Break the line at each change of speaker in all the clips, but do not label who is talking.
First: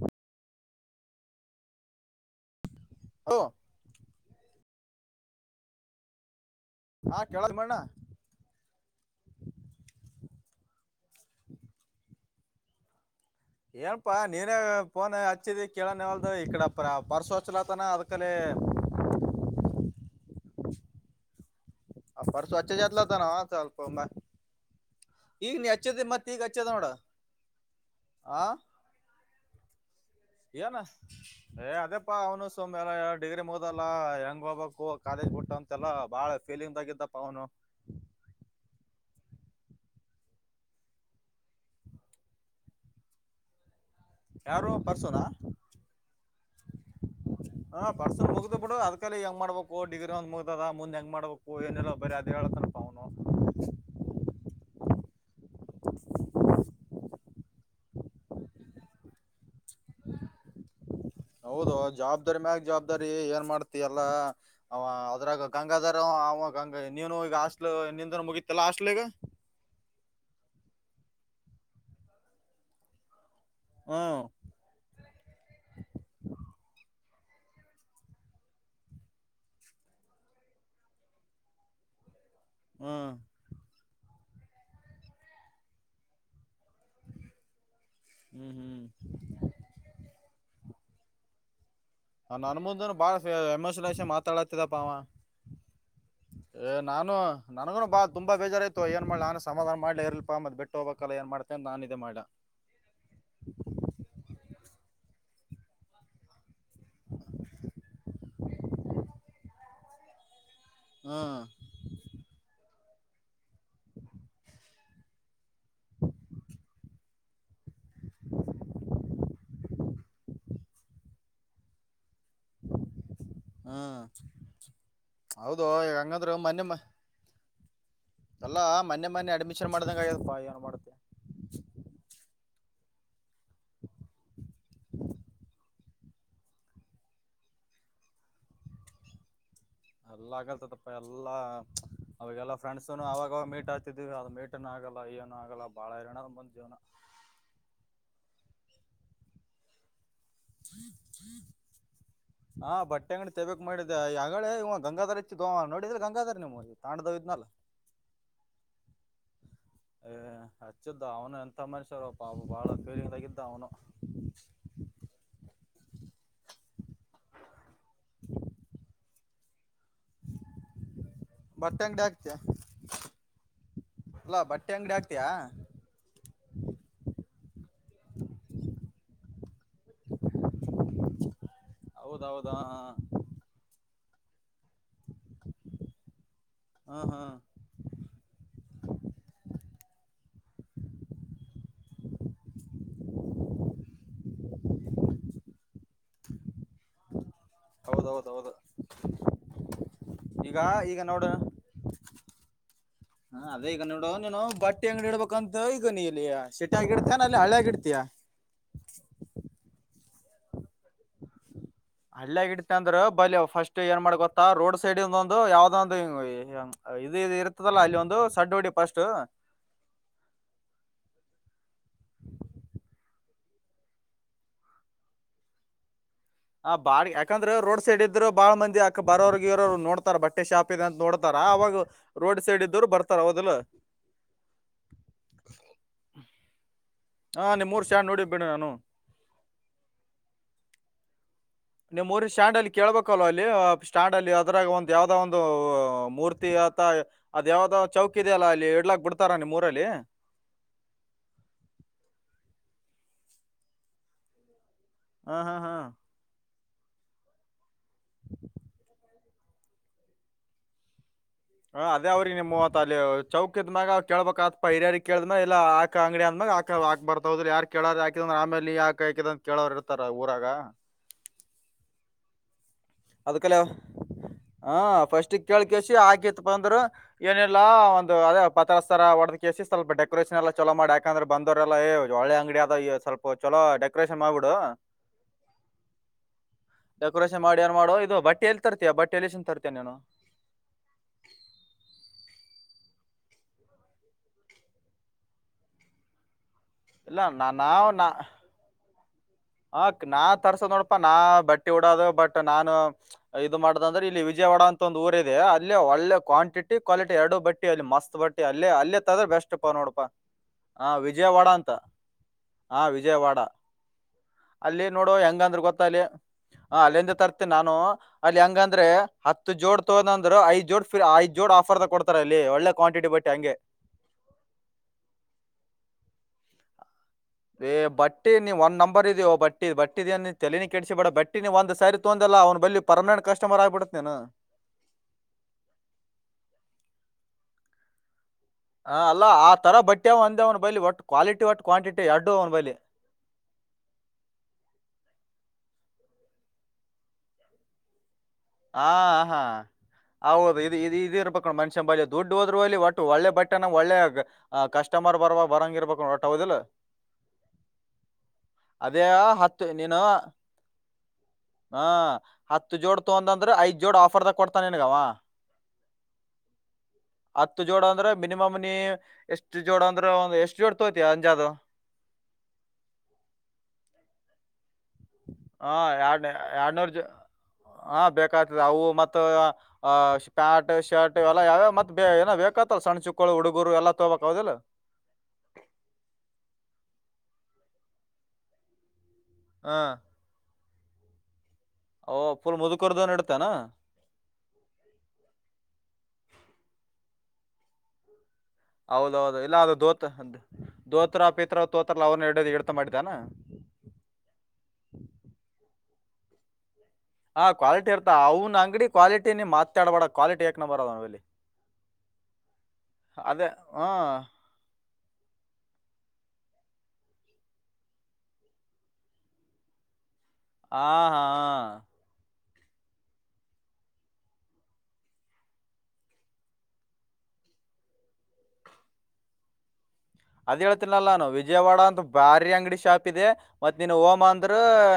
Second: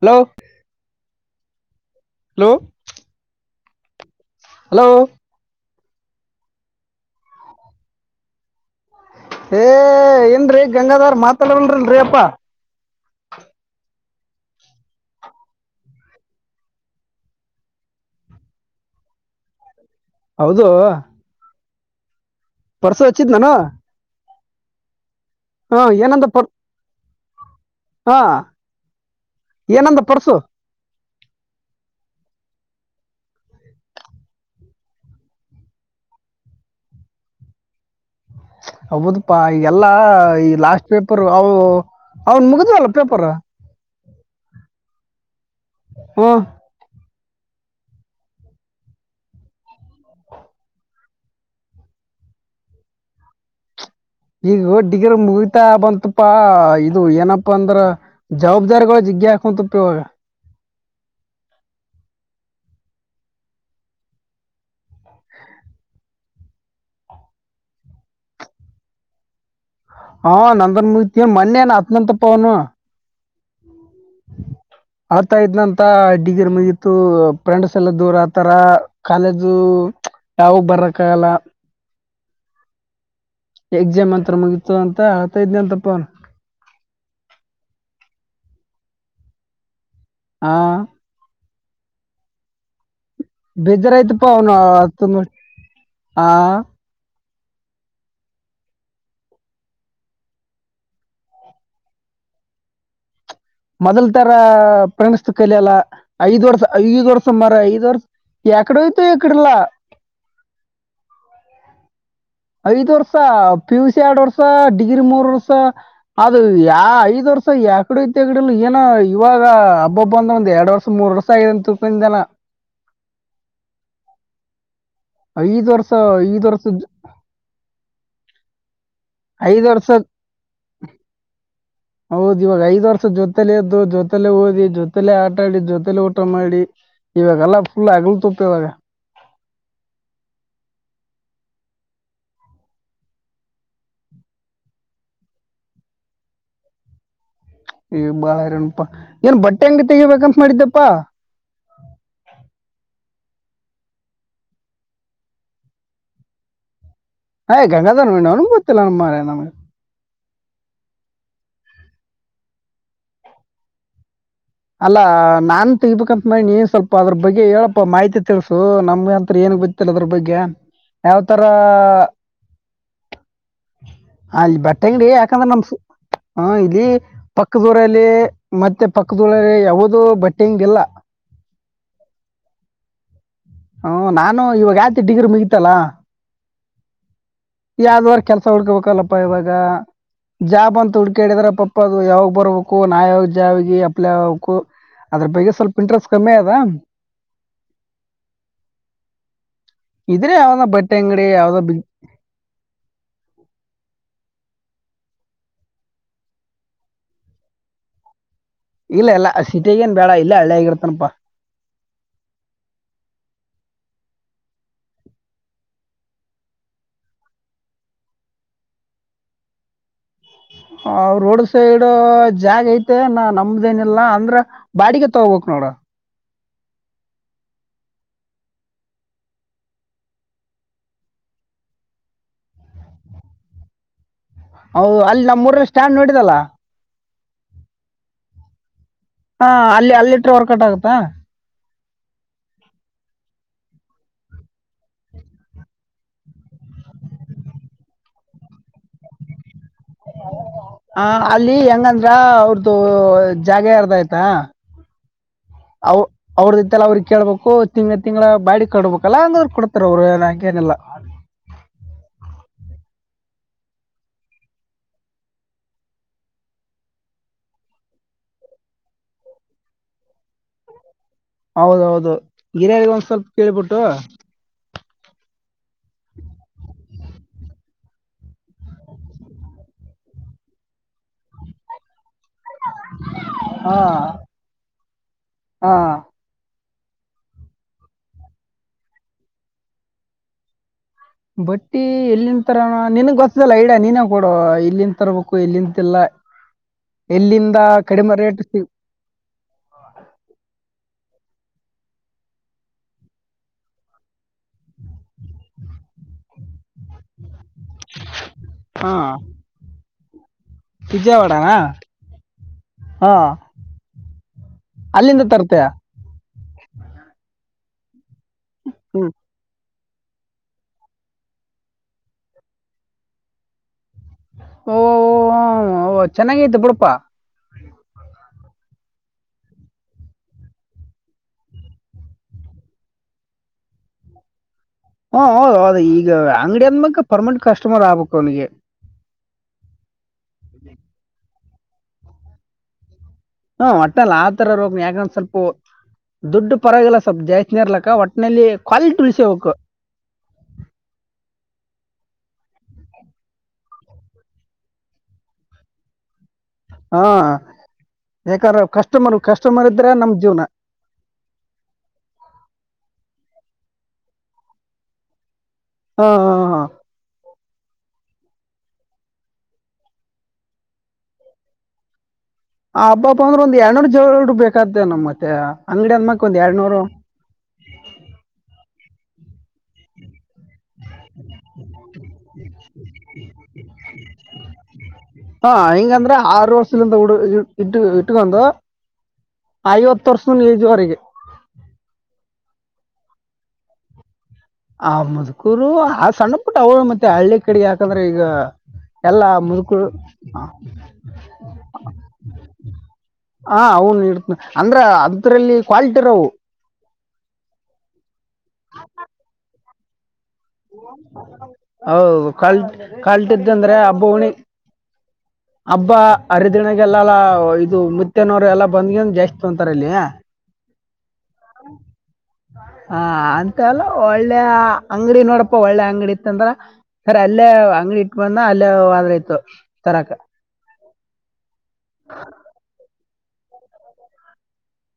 Hello. Hello.
ಹ.
Hello.
ಹಾ ಕೇಳದ ಮಣ್ಣ
ಏ ಏನ್ರೀ ಗಂಗಾಧಾರ್ ಮಾತಾಡವಲ್ರಿಲ್ರರಿ ಅಪ್ಪಾ.
ಏನಪಾ ನೀನೇ ಪಫೋನ್ ಹಚ್ಚಿದಿ ಕೇಳನವಲ್ದು ಇಕಡಪ ಪರ್ಸೋಚ್ಲತನ ಅದ್ಕಲೆ.
ಹೌದು.
ಹಫರ ಸ್ವಚ್ಛ
ಪರ್ಸು
ಜತಲತ ನ
ಹಚ್ಚಿದ್ ನಾನು
ಚಲ್ಪ. ಈಗ ನೀ
ಹಾ
ಹಚ್ಚದ
ಏನಂದ
ಮತ್ ಈಗ
ಪರ್
ಹಚ್ಚದ ನೋಡ
ಹಾ ಏನಂದು ಪರ್ಸ
ವನ [inaudible] ಏ ಅದೇಪ್ಪಾ ಅವ್ನು ಸುಡಿಗ್ರಿ ಮುಗದಲ್ಲ ಹೆಂಗ್ ಹೋಗ್ಕಾಲೇಜ್ ಬಿುಟ್ಟ ಅಂತೆಲ್ಲಾ ಬಾಳ ಫೀಲಿಂಗ್ ಆಗಿದ್ದಪ್ಪ ಅವ್ನು [inaudible]
ಹೌದಪ್ಪಾ ಈ ಎಲ್ಲ ಈ ಲಾಸ್ಟ್ ಪೇಪರ್ ಅ ಅವನ್ ಮುಗಿದವಲ್ಲ ಪೇಪರ್
ಯಾರೋ ಪರ್ಸದ
ಹಾ
ಹ ಪರ್ಸನ್ ಮುಗ್ದು ಬಿಡು ಅ್ಕಲ ಹೆಂಗ್ ಮಾಡ್ಬೇಕು ಡಿಗ್ರಿ ಒಂದ್ ಮುಗ್ದದ ಮುಂದ್ ಹೆಂಗ್ ಮಾಡ್ಬೇಕು ಏನೆಲ್ಲ ಬರ ಅದ ಹೇಳತನಪ್ಪ ಅವನು
ಈಗ ಡಿಗ್ರಿ ಮುಗತಾ ಬಂತಪಾ ಇದು ಏನಪ್ಪಾ ಅಂದ್ರ ಜವಾಬ್ದಾರಿಗ ಜಿಗ್ಗಿ ಹಾಕಂತಪ್ಪ ಇವಾಗ
ಹೌದು ಜವಾಬ್ದಾರಿ ಮ್ಯಾಗ ಜವಾಬ್ದಾರಿ ಏನ್ ಮಾಡ್ತಿ ಎಲ್ಲಾ ಅವ ಅದ್ರಾಗ ಗಂಗಾಧರ ಅವ ಗಂಗಾ ನೀನು ಈಗ ಹಾಸ್ಟ್ಲ್ ನಿಂದ ಮುಗತಲ್ಲಾ ಹಾಸ್ಟ್ಲ್ಗ
ಹಾ ನಂದನ್ ಮುಗತಿ ಮೊನ್ನೆನ್ ಹತ್ನಂತಪ್ಪ ಅವನು
ಹ್ಮ್
ಆತಯತ್ನಂತ ಇಡ್ಡಿಗರ್ ಮುಗಿತ್ತು ಫ್ರೆಂಡ್ಸ್ ಎಲ್ಲ ದೂರ ಆತರ ಕಾಲೇಜು ಯಾವಾಗ ಬರಕ್ಕ ಆಗಲ್ಲ
ಹ್ಮ್
ಎಕ್ಸಾಮ್ ಅಂತ ಮುಗತ ಅಂತ ಹೇಳ್ತಾ ಇದನ ಅಂತಪ್ಪ ಅವನು
ಹ್ಮ್ ಹ್ಮ್
ಹಾ
ನಾ ನನ್ ಮುಂದ ಬಾಳ ಎಮಸಷ
ಬೇಜಾರಾಯ್ತಪ್ಪ ಅವನು
ಮಾತಾಡತಿದಪ್ಪ ಅವ
ಅತ್ತ ನೋಡಿ ಆ
ಏ ನಾನು ನನಗುನು ಬಾ ತುಂಬಾ ಬೇಜಾರಾಯಯತತ್ತು ಏನ್ ಮಾಡ ನಾನು ಸಮಾಧಾನ ಮಾಡ್ಲ ಇರ್ಲ್ಪಾ ಮತ್ ಬಿಟ್ಟು ಹೋಗ್ಬೇಕಲ್ಲ ಏನ್ ಮಾಡ್ತೆ ಅ ನಾನ ಇೇ ಮಾಡ
ಮೊದಲ್ ತರ ಪ್ರಣಿಸ್ತ ಕಲ ಅಲ್ಲ ಐದ್ ವರ್ಷ ಐದ್ ವರ್ಷ ಮಾರ ಐದ್ ವರ್ಷ ಯಾಕಡೆ ಹೋಯ್ತು ಯಕಡಲ್ಲ
ಹ್ಮ [inaudible]
ಐದ್ ವರ್ಷ ಪಿ ಯು ಸಿ ಎರಡ್ ವರ್ಷ ಡಿಗ್ರಿ ಮೂರ್ ವರ್ಷ ಅದು ಯ ಐದ್ ವರ್ಷ ಯಕಡೆ ಐತಿಡಲ್ಲ ಏನೋ ಇವಾಗ ಹಬ್ಬಬ್ ಅಂದ ಒಂದ್ ಎರಡ್ ವರ್ಷ ಮೂರ್ ವರ್ಷ ಆಗಿದೆ ಅಂತಕೊಂಡನ
ಹಾ
ಐದ್ ವರ್ಷ ಐದ್ ವರ್ಷದ
ಎಲಾ ಮೊನ್ನೆ ಮೊನ್ನೆ
ಐದು
ಅಡ್ಮಿಷನ್ ಮಾಡ್ದಂಗ ಆಯದಪ್ಪಾ ಏನು ಮಾಡುತ್ತೆ
ಹೌದ್ ಇವಾಗ ಐದ್ ವರ್ಷ ಜೊತೆಲೆ ಎದ್ದು ಜೊತೆಲ್ಲ ಓದಿ ಜೊತೆಲೆೇ ಆಟಾಡಿ ಜೊತೆಲೆ ಊಟ ಮಾಡಿ ಇವಾಗೆಲ್ಲಾ ಫುಲ್ ಅಗಲು ತುಪ್ಪ ಇವಾಗ
ಎಲ್ಲ ಆಗಲ್ತದಪ್ಪ ಎಲ್ಲಾ ಅವಾಗೆಲ್ಲಾ ಫ್ರೆಂಡ್ಸನು ಅವಾಗಾಗ ಮೀಟ್ ಆತಿದಿವವಿ ಅದ ಮೀಟನು ಆಗಲ್ಲ ಏನು ಆಗಲ್ಲ ಬಾಳ ಇರನದ ಬಂದ್ ಜೀವ್ನ
ಬಾಳ ಇನಪಾ ಏನ್ ಬಟ್ಟೆ ಅಂಗ ತೆಗಿಬೇಕ ಮಾಡಿದ್ದಪ್ಪ
ತೆಂಗಿ ತೆಬೇಕಕ್ ಮಾಡಿದ್ದಿದೆ ಆಗಳೇ ಇವ್ ಗಂಗಾರ ಇಚ್ಚಿ ಗೋ ನೋಡಿದ್ರೆ ಗಂಗಾಧರ್ ನಿಮ್
ಹಯ್ ಗಂಗಾಧರ್ವ ನ ಅವನುತ್ತೆ ಎಲ್ಲ ಮರ ನಮಗೆ
ಏ ಹಚ್ಚಿದ್ದ ಅವನು ಎಂತ ಮನುಷ್ಯರು ಪಾ ಬಾಳ ಫೀರಿಂಗಾಗಿದ್ದ ಅವನು
ಅಲ್ಲಾ ನಾನ್ ತೆಗ್ಬೇಕಂತ ಮಾಡಿ ನೀ ಸ್ವಲ್ಪ ಅದ್ರ ಬಗ್ಗೆ ಹೇಳಪ್ಪ ಮಾಹಿತಿ ತಿಳಸು ನಮ್ಗೆಂತ ್ರೇನು ಬ ಅದ್ರ ಬಗ್ಗೆ
ಬಟ್ಟೆ ಅಂಗಡಿ ಹಾಕ್ತಿಯ ಅಲ್ಲಾ
ಯಾವತರಲ್ಲಿ
ಬಟ್ಟೆ ಅಂಗಡಿ
ಬಟ್ಟೆಂಗಡಿ
ಹಾಕ್ತಿಯಾ
ಯಾಕಂದ್ರೆ ನಮ ಹ ಇಲ್ಲಿ ಪಕ್ಕ ಜೋರಲ್ಲಿ ಮತ್ತೆ ಕಬೋಳರೆ. ಯಾವದು ಬಟ್ಟಿಂಗ ಎಲ್ಲ.
ಹೌದೌದಾ
ಹ್ಮ ನಾನು ಇವಾಗ. ಡಿಗ್ರಿ ಮುಗಿತಲ್ಲ
ಹ್ಮ್ ಹ್ಮ್
ಯಾವ್ದವಾರ ಕೆಲ್ಸ ಹೊಡ್ಕೋಬೇಕಲ್ಲಪ್ಪ ಇವಾಗ. ಜಾಬ್ ಅಂತ ಹುಡ್ಕ ಹೇಳಿದ್ರ ಪಾಪ ಅದು ಯಾವಾಗ್ ಬರ್ಬೇಕು ನಾವ ಯಾವಾಗ ಜಾಬ್ಿ ಅಪ್ಲೈ ಆಗ್ಬೇಕು ಅದ್ರ ಬಗ್ಗೆ ಸ್ವಲ್ಪ ಇಂಟ್ರೆಸ್ಟ್ ಕಮ್ಮಿ ಅದ.
ಹೌದೌದು.
ಇದ್ರೆ
ಈಗ
ಯಾವ್ದ ಬಟ್ಟೆ
ಈಗ
ಅಂಗಡಿ
ನೋಡು
ಯಾವ್ದೋ ಬಿಗ್
ಹ ಅದೇ ಈಗ ನೋಡು ನೀನು ಬ. ಒಟ್ಟಿ ಅಂಗಡಿ ಇಡಬೇಕಂತ ಈಗ ನೀ ಇಲ್ಲಿ ಶಟಿ ಆಗ ಇಡ್ತಾನ ಅಲ್ಲಿ ಹಳೆಾಗಿಡ್ತಿಯಾ.
ಇಲ್ಲ ಎಲ್ಲ ಸಿಟಿಗೇನ್ ಬೇಡ ಇಲ್ಲ ಹಳ್ಳಿಯ ಆಗಿರ್ತನಪ್ಪಾ.
ಹಳ್ಳಯಗ ಇಡತ್ತ ಅಂದ್ರ ಬಳ ಫಸ್ಟ್ ಏನ್ ಮಾಡ್ ಗೊತ್ತಾ ರೋಡ್ ಸೈಡ್ಂದೊಂದು ಯಾವ್ದೊಂದು ಇದ ಇ ಇರ್ತದಲ್ಲಾ ಅಲ್ಲಿ ಒಂದು ಸಡ್ ಹೊಡಿ ಫಸ್ಟ್.
ರೋಡ್ ಸೈಡ್ ಜಾಗ ಐತೆ ನಾ ನಮ್ದ ಏನಿಲ್ಲಾ ಅಂದ್ರ ಬಾಡಿಗೆ ತಗಬೇಕಕ್ ನೋಡ.
ಹ ಬಾಳ್ ಯಾಕಂದ್ರೆ ರೋಡ್ ಸೈಡ್ ಇದ್ರರು ಬಾಳ್ ಮಂದಿ ಅಕ್ಕ ಬರೋರ್ಿಗೆ ಇವರರು ನೋಡ್ತಾರ ಬಟ್ಟೆ ಶಾಪ್ ಅಂತ ನೋಡ್ತಾರ ಅವಾಗ ರೋಡ್ ಸೈಡ್ ಇದರು ಬರ್ತಾರ ಹಓದಲು.
ಹ ಅಲ್ಲಿ ನಮ್ಮ್ೂಊರಲ್ಲಿ ಸ್ಟ್ಯಾಂಡ್ ನೋಡಿದಲ್ಲ.
ಹಾ ನಿಮ್ ಮೂರು ಸ್ಯಾ ನೋಡಿಬೇಡ ನಾನು.
ಹಾ ಅಲ್ಲಿ ಅಲ್ಲಿಟ್ರೆ ವರ್ಕೌಟ್ ಆಗುತ್ತಾ.
ನೀವು್ ಮೂರಿ ಸ್ಟ್ಯಾಂಡ್ ಅಲ್ಲಿ ಕೇಳ್ಬೇಕಲ್ವಾ ಅಲ್ಲಿ ಸ್ಟ್ಯಾಂಡ್ ಅಲ್ಲಿ ಅದ್ರಾಗ ಒ್ ಯಾವ್ದೋ ಒಂದು ಮೂರ್ತಿ ಅಥ ಅ್ ಯಾವದಾವ್ ಚೌಕ್ ಇದೆಯ ಅಲ್ಲ ಅಲ್ಲಿ ಇಡ್ಲಾಕ್ ಬಿಡ್ತಾರ ನೀವು ಮೂರ್.
ಹ ಅಲ್ಲಿ ಹೆಂಗಂದ್ರ ಅವ್ರ್ದ. ಜಾಗ ಯಾರದ ಆಯ್ತಾ.
ಹಾ ಹಾ ಹಾ.
ಅವ್ರಿಗೆ ಕೇಳ್ಬೇಕು. ತಿಂಗ ತಿಂಗ್ಗಳ ಬಾಡಿ ಕಡಬೇಕಲ್ಲ ಅಂಗ್ರ. ಕೊಡ್ತಾರ ಅವರು ನಂಂಗ ಏನೆಲ್ಲ.
ಹ ಅದೇ ಅವ್ರಿಗೆ ನೀ ಮೂವತ್ ಅಲ್ಲಿ ಚೌಕದಿದ್ಮ್ಯಾಗ ಕೇಳ್ಬಕ್ ಆತ್ಪ ಹಿರಿ್ಯಾರಿ ಕೇಳಿದ್ಮ ಇಲ್ಲ ಆಾಕ ಅಂಗಡಿ ಅಂದ್ಮಾಗ ಆಕ ಆಾಕ್ ಬರ್ತದ್ರ ಯಾರ್ ಕೇಳೋಾರ ಯಾಕಿದಂದ್ರ ಆಮೇಲಿ ಯಾಕ ಹಾಕಿದ ಅ ಕೇಳ್ರ ಇರ್ತಾರ ಊರಾಗ.
ಹೌದೌದು. ಗಿರಿಯರಿಗೆ ಒಂದ್ ಸ್ವಲ್ಪ
ಅದಕಲೆ
ಕೇಳ್ಬಿಟ್ಟು.
ಹಾ ಫಸ್ಟ್. ಕಳ್ ಕಸಿ ಹಾಕಿತ್ ಬಂದ್ರರು ಏನಿಲ್ಲ. ಒಂದು ಅದೇ ಪತ್ರಸ್ತರ ಒಡದ ಕಸ ಸ್ವಲ್ಪ ಡೆಕೋರೇಷನ್ ಎಲ್ಲ ಚಲೋ ಮಾಡಿ ಯಾಕಂದ್ರೆ ಬಂದವರೆಲ್ಲ. ಒಳ್ಳೆ ಅಂಗಡಿಯ ಆದ ಈ ಸ್ವಲ್ಪ ಚಲೋ
ಹಾ
ಡೆಕೋರೇಷನ್ ಮಾಡ್ಬಿಡು.
ಹಾ
ಡೆಕೋರೇಷನ್ ಮಾಡಿ. ಏನ್ ಮಾಡೋ ಇದು ಬಟ್ಟೆ ಎಲ್ಲಿ ತರ್ತಯ ಬಟ್ಟೆ ಎಲ್ಲಿ ತರ್ತಿಯ ನೀನು.
ಬಟ್ಟಿ ಎಲ್ಲಿನ್ ತರ ನನ್ಗ್ ಗೊತ್ತಲ್ಲ ಐಡಿಯಾ ನೀನ ಕೊಡುವ ಇಲ್ಲಿನ್ ತರ್ಬೇಕು ಇಲ್ಲಿಂತಲ್ಲ. ಎಲ್ಲಿಂದ ಕಡಿಮೆ ರೇಟ್ ಸಿ.
ಅಕ್ ನಾ ತರ್ಸೋ ನೋಡ್. ನಾ ಬಟ್ಟಿ ಉಡೋದು ಬಟ್ ನಾನು ಇದು ಮಾಡ್ದ ಅಂದ್ರೆ ಇಲ್ಲಿ ವಿಜಯವಾಡ ಅಂತ. ಮತ್ತೊಂದು ಊರ ಇದೆ ಅಲ್ಲಿ ಒಳ್ಳೆ ಕ್ವಾಂಟಿವಾಲಿಟಿ ಎರಡು ಬಟ್ಟಿ ಅಲ್ಲಿ ಮಸ್ತ್ ಬಟ್ಟಿ ಅಲ್ಲೇ
ಹಾ
ಅಲ್ಲತ್ತದ್ರೆ ಬೆಸ್ಟ್ಪಾ ನೋಡಪಾ. ಹ ವಿಜಯವಾಡ
ವಿಜಯವಾಡನ
ಅಂತ ಹಾ ವಿಜಯವಾಡ. ಅಲ್ಲಿ ನೋಡು
ಅಲ್ಲಿಂದ
ಹೆಂಗಂದ್ರೆ
ತರ್ತೀಯ
ಗೊತ್ತಲಿ ಹ ಅಲ್ಲಿಂದ ತರ್ತಿ. ನಾನು. ಅಲ್ಲಿ ಹೆಂಗಂದ್ರೆ
ಹ್ಮ್
ಹತ್ತು ಜೋಡ್. ಅದೊಂದು ಐದ್ ಜೋಡ್ ಐದ್ ಜೋಡ್ ಆಫರ್ ಕೊತಾರೆ ಅಲ್ಲಿ ಒಳ್ಳೆ ಕ್ವಾಂಟಿಟಿ ಬಟ್ಟಿ ಹಂಗೆ.
ಓಹ ಓಹ ಚೆನ್ನಾಗೈತ್ತು ಬುಡಪಾ.
ರ್ ಇದ ಬಟ್ಟಿ ಬಟ್ಟಿದ ಅ ತಲನಿ ಕೆಡಸಿ ಬಿ ಬಟ್ಟಿ ನೀ ಒಂದ ಸ ತೊಂದಲ್ಲ ಅವ್ ಬಿ ಪರ್ಮನೆಂಟ್ ಕಸ್ಟಮರ್ ಆಗ್ಬಿಡುತ್ತೆ ನೀನು.
ಹಾ ಹೌದ್ ಹೌದು ಈಗ ಅಂಗಡಿ ಅಂದ್ಮಕ್ ಪರ್ಮನೆಂಟ್ ಕಸ್ಟಮರ್ ಆಗ್ಬೇಕು ಅವನಿಗೆ.
ಹ ಅಲ್ಲ ಆ ತರ ಬಟ್ಟ. ಒಂದ್ ಬಲಿ ಒಟ್ಟ ಕ್ವಾಲಿಟಿ ಒಟ್ಟ. ಕ್ವಾಂಟಿಟಿ ಎರಡ್ಡು ಒಬೈಲಿ.
ಹ್ಮ ಒಟ್ಟೆಲ್ಲ ಆತರ ರೋಗ ಯಾಕಂದ ಸ್ವಲ್ಪ ದುಡ್ಡು ಪರವಾಗಿಲ್ಲ ಸ್ವಲ್ಪ ಜಾಸ್ನ ಇರ್ಲಕ್ಕ ಒಟ್ಟ.
ಹಾ ಹಾ ಹೌದು ಇ ಇದಿ ಇರ್ಬೇಕ. ಮನುಷ್ಯ ಬಳ ದುಡ್ಡು ಹೋದ್ರಲ್ಲಿ ಒಟ್ಟು ಒಳ್ಳೆ ಬಟ್ಟೆನ ಒಳ್ಳೆ ಕಸ್ಟಮರ್ ಬರ ಬರಂಗ ಇರ್ಬೇಕು. ದ
ಹಾ ಯಾಕಂದ್ರೆ
ಅದೇ
ಕಸ್ಟಮರ್
ಹತ್ತು
ಕಸ್ಟಮರ್ ಇದ್ರೆ
ನೀನು
ನಮ್ಮ ಜೀವನ
ಹ ಹತ್ತು ಜೋಡ್. ಒಂದ್ರೆ ಐದ್ ಜೋಡ್ ಆಫರ್ದ ಕೊಡ್ತಾನ ನನ್ಗವ.
ಹಾ ಹಾ ಹಾ.
ಹತ್ತು ಜೋಡ ಅಂದ್ರೆ ಮಿನಿಮಮ್ ನೀ ಎಷ್ಟು ಜೋಡ ಅಂದ್ರೆ ಒಂದ್ ಎಷ್ಟ್ ಜೋಡ್ ತೋತಿ ಅಂಜಾದ.
ಆ ಹಬ್ಬಬ್ ಅಂದ್ರೆಂದ ಎರಡುನರ ಜವಳ ಇಡ್ಬೇಕು.
ಹ ಎಡ್
ಎರಡ್ನೂರು
ಎಡ್ನೂರ್ ಜ ಹಾ ಬೇಕ್ತದೆ ಅವು. ಮತ್ತ ಅ ಶಪ್ಯಾಟ್. ಶರ್ಟ್ ಎಲ್ಲ ಯಾವ್ಯಾವ ಮತ್ತ ಬ ಏನ ಬೇಕತ್ತ ಸಣ್ಣ ಚುಕ್ಕಳು ಹುಡುಗುರು ಎಲ್ಲ ತಗಬಬೇಕಕ ಹೌದಿಲ್ಲ
ಹಾ ಇಟ್ಟ ಇಟ್ಟಗ ಬಂದ. [unintelligible]
ಹಾ
ಐವತ್ತು ವರ್ಷ ಈಜುವರೆಗೆ.
ಓ ಫುಲ್ ಮುದುಕರ್ದನ್ ಇಡ್ತಾನ.
ಆ ಮದ್ಕೂರು ಆ ಸಣ್ಣ ಪುಟ್ಟ ಅವಳ ಮತ್ತೆ ಹಳ್ಳಿ ಕಡೆ ಯಾಕಂದ್ರೆ ಈಗ. ಎಲ್ಲ
ಹೌದೌದು ಇಲ್ಲ ಅದು
ಮುದುಕರು
ದೋತ ದೋತ್ರ ಪೇತ್ರ ತೋತ್ರ ಎ ಅವನ್ನ ಎರಡ ಇಡ್ತ ಮಾಡಿದ್ದಾನ.
ಹಾ ಅವನು ಉತ್ತರ.
ಹ ಕ್ವಾಲಿಟಿ ಇರ್ತ ಅವ. ಅಂಗಡಿ ಕ್ವಾಲಿಟಿ ಮಾತಾಡಬಡ
ಹೌದು ಕಲ್ಟ್
ಅದೇ
ಕಲ್ಟ್ದಂದ್ರೆ ಹಬ್ಬ
ಹ್ಮ್
ಹಣಿ. ಹಬ್ಬಾ ಹರಿದಿನಗೆಲ್ಲಲ್ಲ ಇದು ಮುತ್ತನೋರು ಎಲ್ಲಾ ಬಂದ್ಗಂದು ಜಾಸ್ತಿ ತೊಂತಾರಲ್ಲಿಯ.
ಹ. ಹಾ.
ಹಾ ಅಂತ ಅಲ್ಲ ಒಳ್ಳೆ ಅಂಗಡಿ ನೋಡಪ್ಪ ಒಳ್ಳೆ ಅಂಗಡಿ ಇತ್ತಂದ್ರ ಸರಿ ಅಲ್ಲೇ ಅಂಗಡಿ ಇಟ್ ಬಂದ ಅಲ್ಲೇ ಹದ್ರ ಇತ್ತು ತರಕ್.
ಅದ ಹೇಳ್ತೀನಲ್ಲಾ ನಾನು ವಿಜಯವಾಡ ಅಂತ ಬಾರಿ ಅಂಗಡಿ ಶಾಪ್ ಇದೆ ಮತ್ ನೀನು ಓಮ ಅಂದ್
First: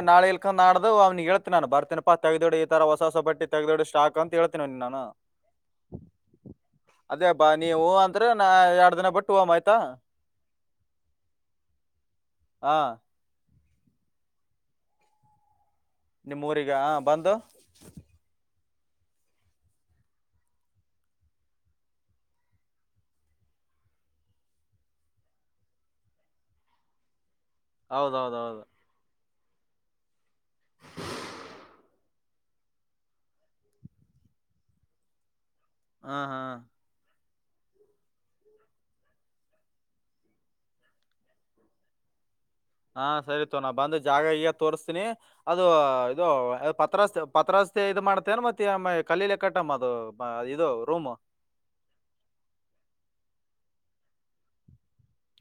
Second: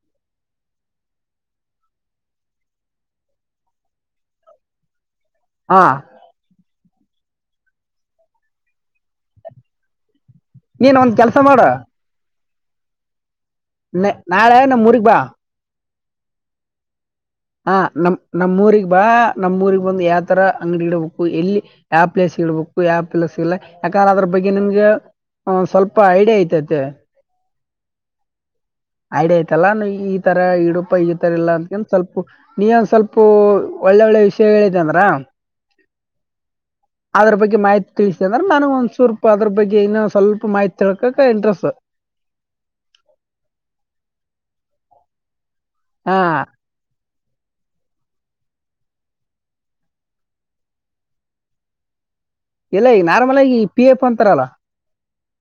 ನಾಳೆ ಇಳ್ಕೊಂಡ್ ಆಾಡ್ದ ಅವನಿಗೆ ಹೇಳ್ತೀಿ ನಾನು ಬರ್ತನಪ್ಪಾ ತಗ್ದೋಡು ಈ ತರ ಹೊಸ ಹೊಸ ಬಟ್ಟಿ ತೆಗ್ದೋಡಿ ಸ್ಟಾಕ್ ಅಂತ ಹೇಳ್ತನ ಅವ ನಾನು.
ಹಾ.
ಅದೇ ಹಬ್ಬಾ ನೀ ಹೂ ಅಂದ್ರ ನಾ ಎರಡ್ ದಿನ ಬಿಟ್ಟು ಹೂವ ಆಯ್ತಾ.
ನೀನ್ ಒಂದ ಕೆಲ್ಸ ಮಾಡ
ಹಾ
ನಾಳೆ ನಮುರಿಗ್ ಬಾ
ನಿಮ್ಮೂರಿಗಾ
ಹಾ ನಮ್ ನಮ್ಮೂರಿಗ್ ಬಾ ನಮ್ಮೂರೀಗ್ ಬಂದ್ ಯಾವ ತರ ಅಂಗಡಿ ಇಡಬೇಕು ಎಲ್ಲಿ ಯಾವ ಪ್ಲೇಸ್ ಗಿಡ್ಬೇಕು ಯಾವ ಪ್ಲೇಸಿಲ್ಲ ಯಾಕರ್ ಅದ್ರ ಬಗ್ಗೆ ನಿಮ್ಗೆ ಸ್ವಲ್ಪ ಐಡಿಯಾ ಇತೈತೆ.
ಹೌದೌದೌದು
ಐಡಿಯಾ ಐತಲ್ಲಾ ಈ ತರ ಇಡಪ ಈ ತರ ಇಲ್ಲಾ ಅಂದಕ ಸ್ವಲ್ಪ ನೀ ಒಂದ ಸ್ವಲ್ಪ ಒಳ್ಳೆ ಒಳ್ಳೆ ವಿಷಯ ಹೇಳಿದ್ ಅಂದ್ರ
ಹಾ ಹಾ
ಅದ್ರ ಬಗ್ಗೆ ಮಾಹಿತಿ ತಿಳಸ ಅಂದ್ರೆ ನನು ಒಂದ್ ಸೂರ್ಪ ಅದ್ರ ಬಗ್ಗೆ ಇನ್ನೊ ಸ್ವಲ್ಪ ಮಾಹಿತಿ ತಿಳ್ಕಕ್ ಇಂಟ್ರೆಸ್ಟ್.
ಹಾ ಸರಿ ತೊ ನಾ ಬಂದ ಜಾಗ ಈಗ ತೋರಿಸ್ತೀನಿ. ಅದು
ಹಾ
ಇದು ಪತ್ರಾಸ್ತೆ ಪತ್ರಾಸ್ತೆ ಇದು ಮಾಡ್ ತೇನ್ ಮತಿ ಅಮ್ಮ ಕಲ್ಲಿಲೆ ಕಟ್ಟಮ್ಮ ಅದು ಬ ಇದು ರೂಮು.
ಎಲ್ಲ ಈ ನಾರ್ಮಲ್ ಆಗಿ ಪಿ ಎಫ್ ಅಂತಾರಲ್ಲ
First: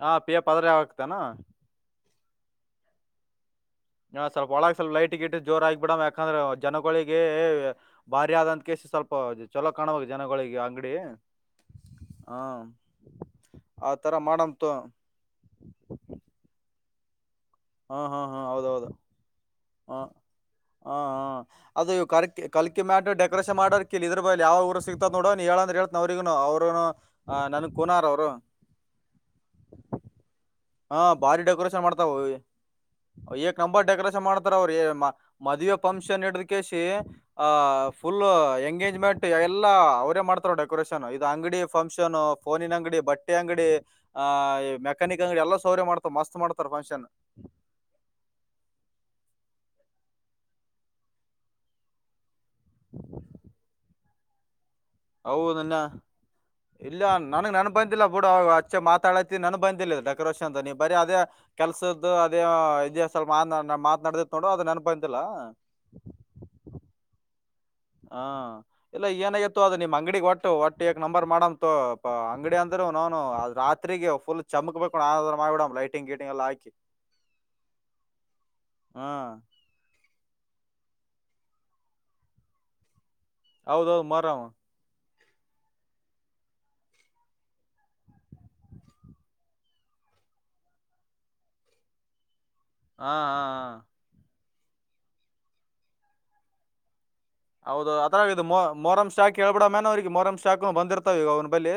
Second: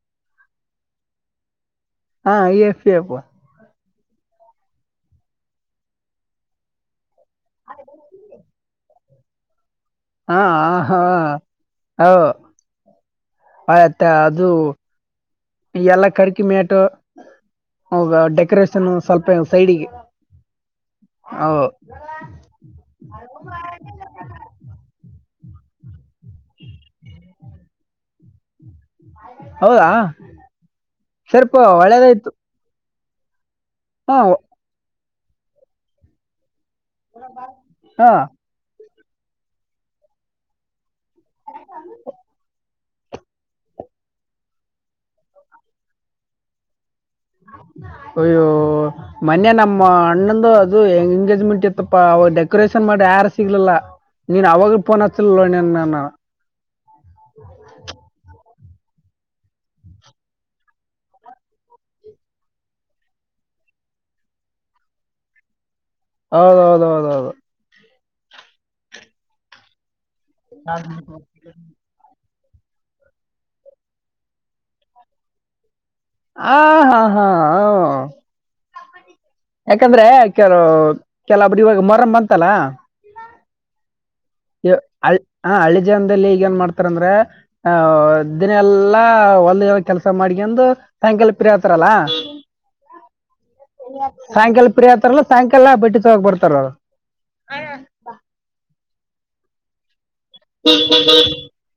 ಹ ಪಿ ಎಫ್ ಆದ್ರ ಯಾವಗ್ತಾನು.
ಹಾ ಈ ಎಫ್ ಪಿ ಎಫ್.
ನಾ ಸ್ವಲ್ಪ ಒಳಾಗ ಸ್ವಲ್ ಲೈಟ್ ಗಿಟ್ ಜೋರಾಗಿ ಆಗಿ ಬಿಡ ಯಾಕಾಂದ್ರ್ ಜನಗೊಳಿ ಗೆ ಭಾರಿ ಆದಂತಕೆಸ್ ಸ್ವಲ್ ಪ ಇದು ಚಲೋ ಕಾಣ ಹೋಗಿ
ಹಾ
ಜನಗಳಿಗೆ ಅಂಗಡಿ
ಹಾ
ಹಾ ಆ
ಆಯ್ತಾ
ತರ
ಅದು
ಮಾಡಮ್ ತೊ
ಎಲ್ಲ ಕರಿಕಿಮ್ಯಾಟು
ಹ್ಮ್ ಹ್ಮ್ ಹ್ಮ್ ಹೌದ್ ಹೌದು
ಸ್ವಲ್ಪ ಸೈಡಿಗೆ
ಹ್ಮ್ ಹ್ಮ್ ಹ್ಮ್ ಅದು ಕರ್ಕಿ ಕಲ್ಕಿ ಮ್ಯಾಟ್ ಡೆಕೋರೇಷನ್ ಮಾಡರ್ ಕಲ್ ಇದ್ರ ಬಗ್ಲಿ ಯಾವ ಊರ ಸಿಗ್ತದ್ ನೋಡ ನೀ ಏಳ್ಂದ್ರೆ ಹೇಳ್ತ್ನ್ ಅವ್ರಿಗುನು ಅವ್ರುನು ನನ್ಗ್ ಕುನಾರ್ ಅವರು
ಹೌದಾ
ಹಾ ಭಾರಿ
ಸ್ವಲ್ಪ
ಡೆಕೋರೇಷನ್ ಮಾಡ್ತಾವ
ಒಳ್ಳೇದಾಯ್ತು
ಹವಿ ಅಯ್ಯೇ ಕಂಬಾ
ಹಾ
ಡೆಕೋರೇಷನ್ ಮಾಡ್ತಾರ್ ಅವ್ರ್ ಯೆ ಯಮ್ಮ ಮದುವೆ ಫಂಕ್ಷನ್ ಹಿಡ್ ಕೆಸಿ
ಹಾ
ಫುಲ್ ಎಂಗೇಜ್ಮೆ ಟ್ ಎಲ್ಲ ಅವ್ರೇ ಮಾಡ್ತಾರೆ ಡೆಕೋರೇಷನ್. ಇದು ಅಂಗಡಿ ಫಂಕ್ಷನ್ ಫೋನಿನ ಅಂಗಡಿ ಬಟ್ಟೆ ಅಂಗಡಿ ಆ ಈ ಮೆಕ್ಯಾನಿಕ್ ಅಂಗಡಿ ಎಲ್ಲ ಸೌರ್ಯ ಮಾಡ್ತಾರೆ ಮಸ್ತ್ ಮಾಡ್ತಾರೆ ಫಂಕ್ಷನ್.
ಅಯ್ಯೋ ಮನ್ನೆ ನಮ್ಮ ಅಣ್ಣಂದು ಅದು ಎಂಗೇಜ್ಮೆಂಟ್ ಇತ್ತಪ್ಪ ಅವ ಡೆ ಕೋರೇಷನ್ ಮಾಡ್ ಯಾರು ಸಿಗ್ಲಲ್ಲ. ನೀನ್ ಅವಾಗ ಫೋನ್ ಹಚ್ಚಲಿಲ್ಲ ನೀನು
ಹೌದನ್ನ
ನಾನು
ಇಲ್ಲ ನನಗ್ ನೆನ್ಪಂತಿಲ್ಲ ಪೂಡ ಅವ ಮುಂಚೆ ಮಾತಾಡತಿ ನನ್ಗ್ ಬಂದಿಲ್ಲ ಡೆಕೋರೇಷನ್ ಅಂತ ನೀ ಬರೀ ಅದೇ ಕೆಲ್ಸದ್ದ ಅದೇ ಇದೇ ಸಲ್ ಮಾತ ಮಾತನಾಡ್ದ ನೋಡು ಅದ ನನ್ಗ್ ಬಂದಿಲ್ಲ
ಹೌದೌದೌದೌದು
ಹಾ ಇಲ್ಲ ಏನಾಗಿತ್ತು ಅದು ನಿಮ್ಮ್ ಅಂಗಡಿ ಒಟ್ಟು ಒಟ್ಟು ನಂಬರ್ ಮಾಡ್ ಅಂಗಡಿ ಅಂದ್ರು ನನು ರಾತ್ರಿಗೆ ಫುಲ್ ಚಮಕ್ಬೇಕು ಮಾಡಿಡ ಲೈಟ್
ಆ ಹಾ ಹಾ ಹ
ಹಾ
ಯಾಕಂದ್ರೆ ಕೆಲ ಕೆಲೊಬ್ರು ಇವಾಗ ಮರಮ ಬಂತಲ್ಲ
ಹೌದೌದು ಮತ್
ಅ [unintelligible] ಹ ಹಳ್ಳಿ ಜನ್ದಲ್ಲಿ ಈಗ ಏನ್ ಮಾಡ್ತಾರಂದ್ರೆ ಆ ದಿನ ಎಲ್ಲಾ ಒಲ್ ಕೆಲ್ಸ ಮಾಡ್ಕಂದು ಸಾಯಂಕಾಲ ಪ್ರರಿ ಆತಾರಲ್ಲ
ಹಾ ಹಾ ಹಾ
್ರಿ ಆತಾರಲ್ಲ ಸಾಯಂಕಾಲ ಬಿಟ್ಟಿ ಹೋಗಿ ಬರ್ತಾರರು
ಹೌದು ಅರ ಇದು ಮ ಮೊರಂ ಕೇಳಬಡ ಮೇನ್ ಅವಿಗೆ ಮೊರಂ್ ಶಾಕ್ ಬಂದಿರ್ತಾವ ಈವ ಅವನ ಬಲ್ಲಿಿ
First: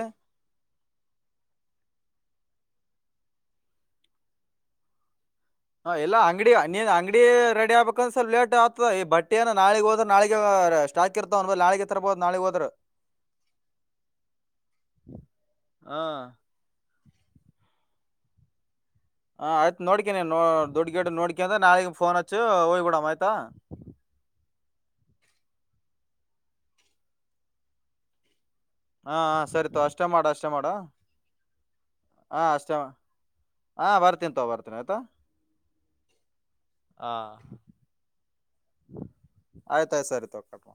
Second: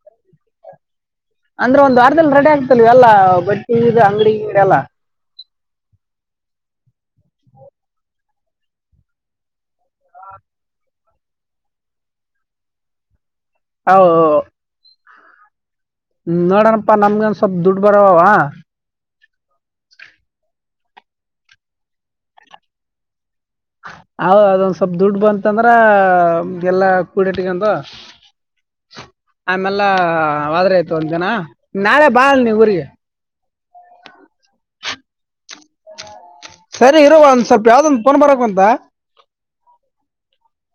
ಅಂದ್ರೆ ಒಂದ್ ವಾರದಲ್ಲಿ ರೆಡಿ ಆಗ್ತಲ್ವ ಎಲ್ಲ ಬಟ್ಟಿ ಇದು ಅಂಗಡಿದೆ ಎಲ್ಲಾ
ಹಾ ಎಲ್ಲಾ ಅಂಗಡಿ ನೀನ್ ಅಂಗಡಿ ರೆಡಿ ಆಗ್ಬೇಕಂದ್ರ ಸ್ಲ್ ಲೇಟ್ ಆಗ್ತದೆ ಈ ಬಟ್ಟೆಏನ ನಾಳಗ್ ಹೋದ್ರೆ ನಾಳಗ ಸ್ಟಾಕ್ ಇರ್ತಾವ ಒಂದ ಮೇಲೆ ನಾಳಿಗೆ ತರ್ಬೋದು ನಾಳಗ್ ಹೋದ್ರೆ
ಹ
[inaudible]
ಹ್ಮ ನೋಡಣ ಅಪ್ಪಾ ನಮ್ಗಂದ ಸ್ವಲ್ಪ ದುಡ್ಡು ಬರವ
ದದುಡ್ಡ ಗೇಡ್ ನೋಕ ಅಂದೆ ನಾಳಿಗೆ ಫನ್ ಹಚ್ಚ ಹೋಗಿಡಣ ಆಯತಾ
ಹದ ಅದೊಂದ ಸ್ವಲ್ಪ್ ದುಡ್ ಬಂತಂದ್ರ ಎಲ್ಲಾ ಕೂಡಟ್ಟಗಂದು
ಹಾ ಸರಿತವ ಅಷ್ಟೇ ಮಾಡ ಅಷ್ಟೇ ಮಾಡ
ಆಯ್ತು ಒಂದ್ ದಿನ ನಾಳೆ ಬಾ
ಹ
ನೀ
ಅಷ್ಟೇ
ಊರಿಗೆ
ಹಾ ಬರ್ತೀನ ತವ ಬರ್ತೀನಿ ಆಯ್ತಾ
ಸರಿ
ಹಾ
ಇರುವೋ ಒಂದ್ ಸ್ವಲ್ಪ ಯಾವ್ದೊಂದ ಪಫೋನ್ ಬರಕ್ಂತ
ಆಯ್ತಾಯ್ತು ಸರಿ ತೋ ಕಟ್ ಮಾಡು